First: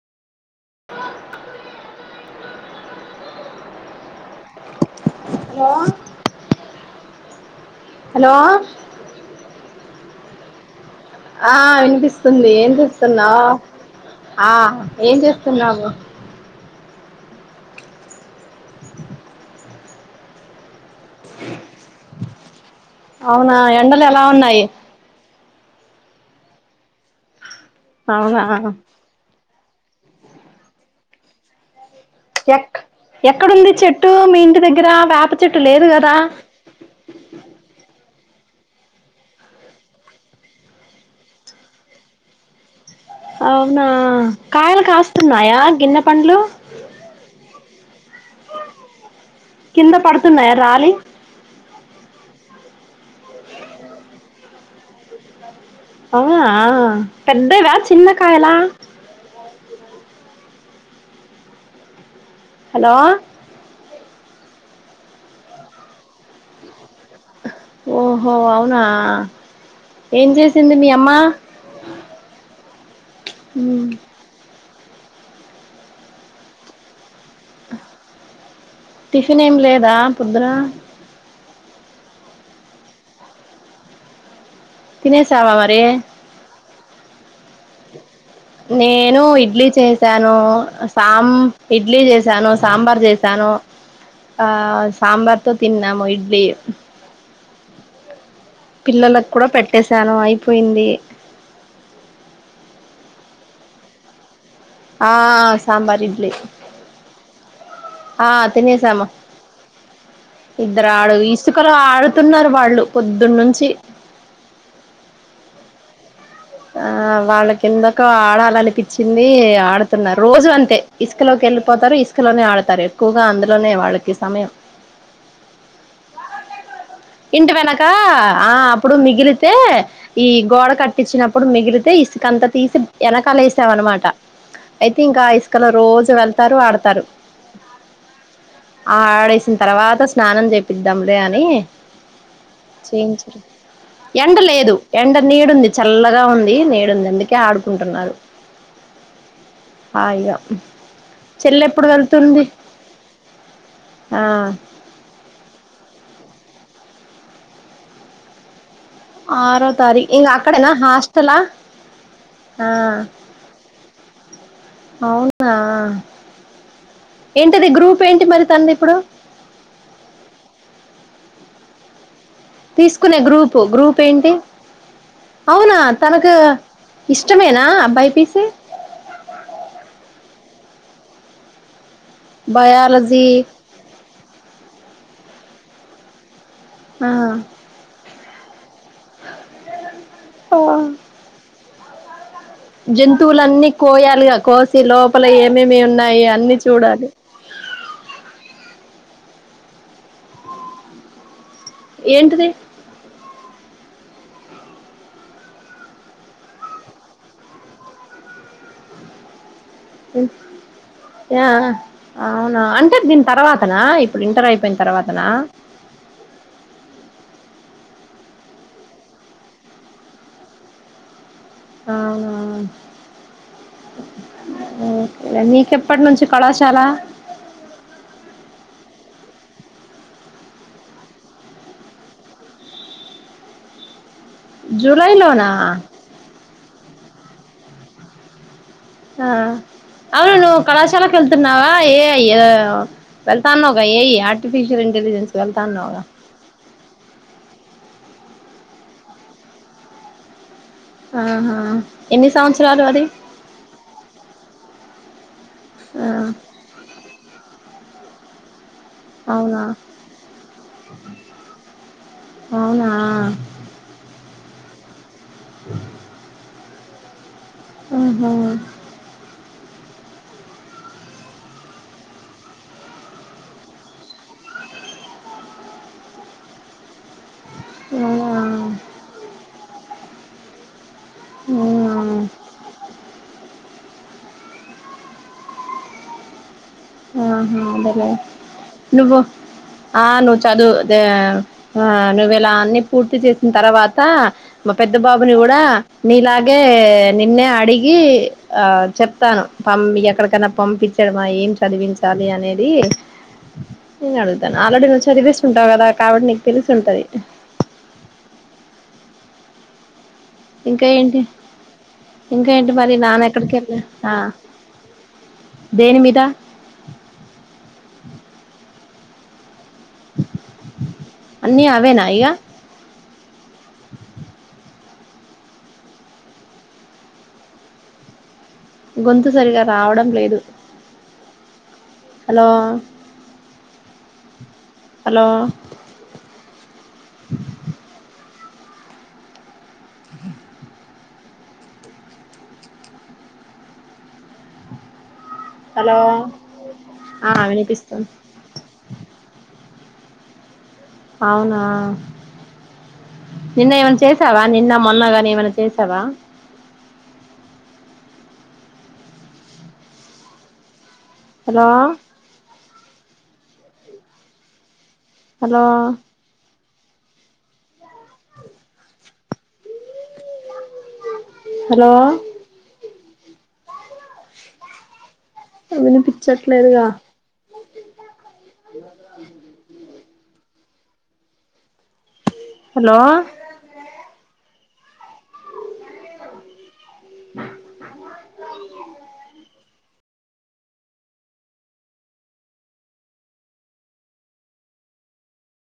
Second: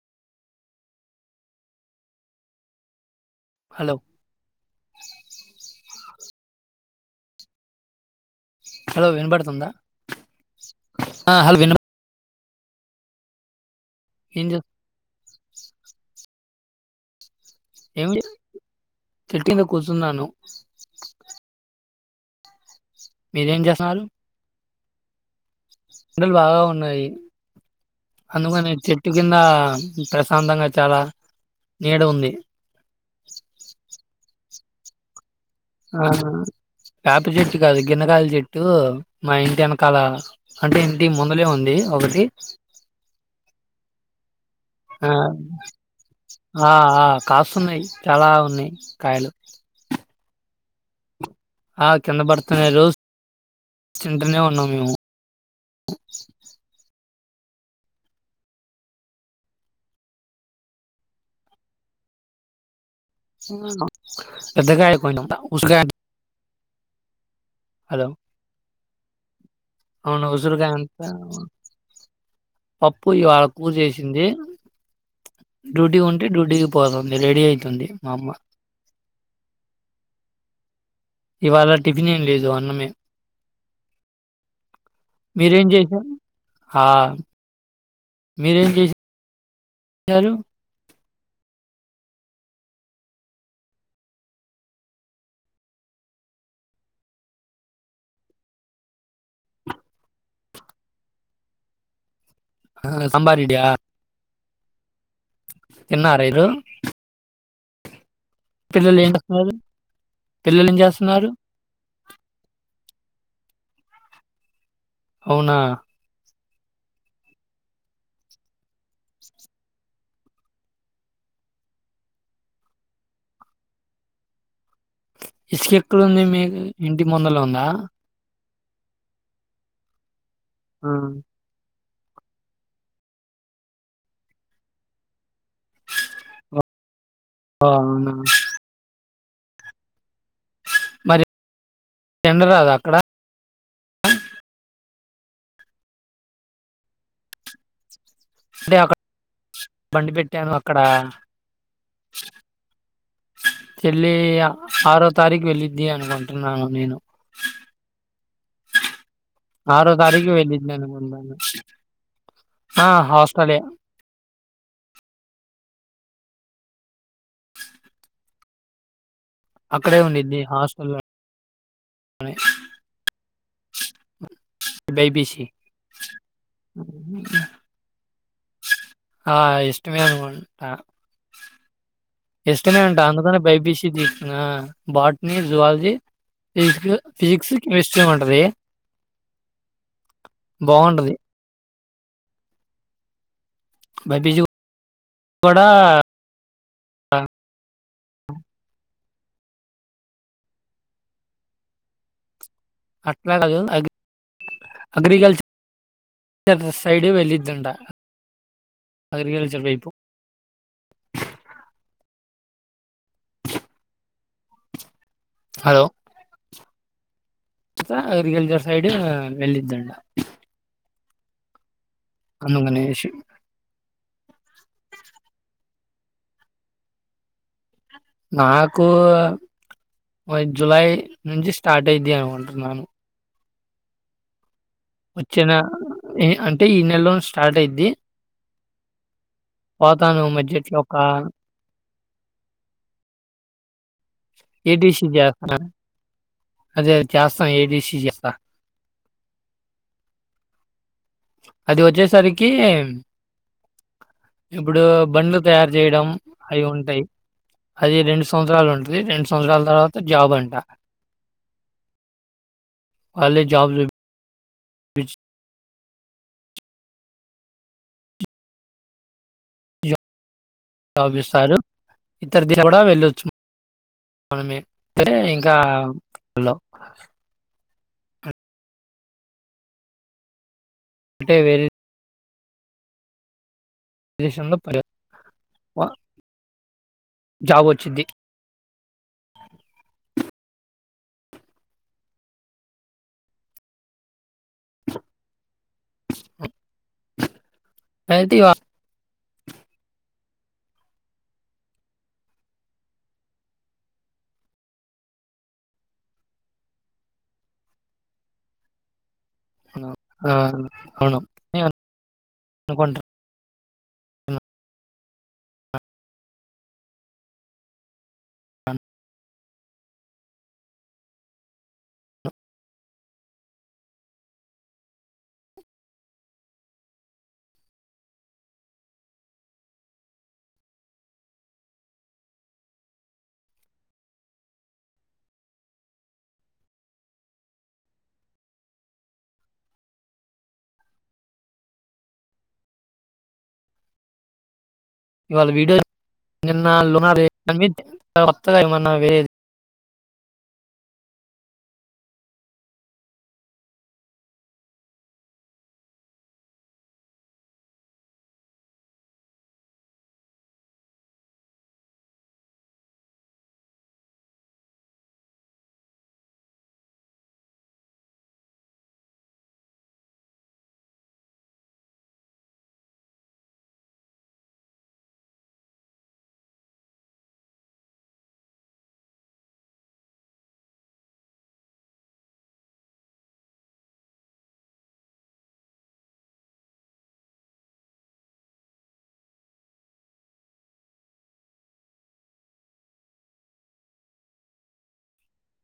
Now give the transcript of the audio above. Hello hello hello hello వినపడుతుందా ఆ వినిపిస్తుంది ఏం చేస్తున్నావ్ ఏం ఆ చే ఏం చేస్తున్నావు ఏమి తట్టింద కూర్చున్నాను అవునా మీరేం చేస్తున్నారు ఎండలు ఎలా ఉన్నాయి ఎండలు బాగా ఉన్నాయి అవునా అందుకని చెట్టు కింద ప్రశాంతంగా చాలా నీడ ఉంది ఎ ఎక్కడుంది చెట్టు మీ ఇంటి దగ్గర వేప చెట్టు లేదు ఆ కదా వేప చెట్టు కాదు గిన్నకాయల చెట్టు ఇటు మా ఇంటి వెనకాల అంటే ఇంటి ముందులే ఉంది ఒకటి అవునా కాయలు ఆ కాస్తున్నాయా గిన్నె పండ్లు ఆ కాస్తన్నాయి చాలా ఉన్నాయి కాయలు వస్తున్నాయా రాలి ఆ కింద పడుతున్నా రోజ్ తింటనే ఉన్నాం మేము అవునా పెద్దవా చిన్న కాయలా హలో పెద్దగా అయిపోయిందబ్బ [unintelligible] ఓహో అవునా అవును ఏం ఉసిరికాయ చేసింది మీ అంతా అమ్మ పప్పు ఇవాళ కూ చేసింది డ్యూటీ ఉంటే డ్యూటీకి పోతుంది రెడీ అయితుంది మా అమ్మ టిఫిన్ ఏం లేదా పొద్దున ఇవాళ టిఫిన్ ఏం లేదు అన్నమే తినేసావా మీరేం మరి చేశారు ఆ మీరేం నేను ఇడ్లీ చేశారు చేసాను సాం ఇడ్లీ చేసాను సాంబార్ చేసాను ఆ సాంబార్తో తిన్నాము ఇడ్లీ పిల్లలకు కూడా పెట్టేశాను అయిపోయింది సాంబార్ ఇడియా ఆ సాంబార్ ఇడ్లీ ఈరోజు ఆ పిల్లలు తినేసాము ఏం చేస్తున్నారు పిల్లలు ఏం ఇద్దరు ఆడు చేస్తున్నారు ఇసుకలో ఆడు తున్నారు వాళ్ళు పొద్దున్న నుంచి అవునా ఆ వాళ్ళకిిందకో ఆడాలనిపించింది ఆడుతున్నారు రోజు అంతే ఇసుకలోకే వెళ్ళిపోతారు ఇసుకలోనే ఆడతారు ఎక్కువగా అందులోనే వాళ్ళకి సమయం ఇసుక ఎక్కడ ఉంది మీకు ఇంటి ముందల ఉందా ఆ అప్పుడు మిగిలితే ఈ గోడ ఆ, కట్టించినప్ మిగిలితే ఇసుకంత తీసి వెనకాల వేసావనమాట అయితే ఇంకా ఇస్ వెనకాల రోజు వెళ్తారు ఓ ఆడతారు అవునా ఆడేసిన తర్వాత స్నానం చేపిద్దాం లే మరి అని ఎండ రాదు అక్కడ చేయించ ఎండ లేదు ఎండ నీడుంది చల్లగా ఉంది నీడుంది అందుకే ఆడుకుంటున్నారు అంటే అక్కడ బండి అయ్యా పెట్టాను అక్కడ చెల్ల ఎప్పుడు వెళ్తుంది చెళ్లి ఆ ఆరో తారీఖు వెళ్ళిద్ది అనుకుంటున్నాను నేను ఆరో ఇంక తారీఖు అక్కడేనా వెళ్ళింది అనుకున్నను హాస్టలా ఆ హాస్టలే అవునా ఏంటది గ్రూప్ ఏంటి మరి తన ఇప్పుడు అక్కడే ఉండిద్ది హాస్టల్ తీసుకునే గ్రూపు గ్రూప్ ఏంటి బైపీసీ అవునా తనకు ఇష్టమేనా అ బైపిసి ఆ! ఇష్టమే అనుకుంటా. ఇష్టమే అంట అందు బయాలజీ కనే భైపిసి ఆ బాట్నీ జువాలజీ ఫిజిక్స్ ఆ ఫిజిక్స్ కెమిస్ట్రీ ఉంటది బాగుంటది జంతువు అన్నీ కోయాలిగా బైపీసీ కోసి లోపల కూడా ఏమేమి ఉన్నాయి అన్ని చూడాలి ఏంటిది అట్న అలాగే ఉంది అగి అగ్రికల్చర్ సైడ్ వెళ్ళిద్దంటా అగ్రికల్చర్ పైపు ఆ అవునా అంటే దీని తర్వాతనా ఇప్పుడు ఇంటర్ అయిపోయిన తర్వాతనా అ అగ్రికల్చర్ సైడ్ వెళ్లిదంట అవున ఒకేలే మీకెప్ ఏప్పటి నుంచి కళాశాల నాకు జులై నుంచి స్టార్ట్ అయిది అనుకుంటున్నాను జూలైలోనా వచ్చిన అంటే ఈ నెలలో స్టార్ట్ అయిది ఆ అవును నువ్ ఒక కళాశాల కేళ్తున్నవా వెళ్తన్నవ్గ ఏయి య ఏడీసీ చేస్తున్న అదే చేస్తాను ఏడిసి స్త ఆహా అది ఎన్ని వచ్చేసరికి సంవత్సరాలు అది ఇప్పుడు బండ్లు తయారు చేయడం ఆ అవి ఉంటాయి అది రెండు సంవత్సరాలు ఉంటది రెండు అవునా సంవత్సరాల తర్వాత జాబ్ అంట అవునా విజ్ అ ఆహ జాబ్ ఇస్తారు ఇతరు దిల కూడా వెళ్ళొచ్చు అయితే ఇంకా లో లేయవ అంటే వె అవునా దేశంలో ప ఆహా అదలే ఆ నువ్వు చదువు ద ఆ నువ్వు ఇలా అన్ని పూర్తి చేసిన తర్వాత మా పెద్ద బాబుని కూడా నీలాగే నిన్నే అడిగి అయితే ఇవా ఆ చెప్తాను పంపి ఎక్కడికన్నా పంపించాడు మా ఏం చదివించాలి అనేది నేను అడుగుతాను ఆల్రెడీ నువ్వు చదివేస్తుంటావు కదా కాబట్టి నీకు తెలిసి ఉంటది నాక్ ఇంకా ఏంటి ఇంకా ఏంటి మరి అనుకుంటున్నాను. నానెక్కడికి ఆ దేని మీద అన్నీ అవేనా ఇగ గొంతు సరిగా రావడం లేదు హలో హలో ఇవాళ వీడియో హలో ఇన్నాళ్లు ఆ అదెందీ వినిపిస్తుంది వత్తద ఏమన్న వేరే అవునా నిన్న ఏమన్నా చేసావా నిన్న మొన్నగాని ఏమన్నా చేసావా హలో హలో హలో వినిపించట్లేదుగా హలో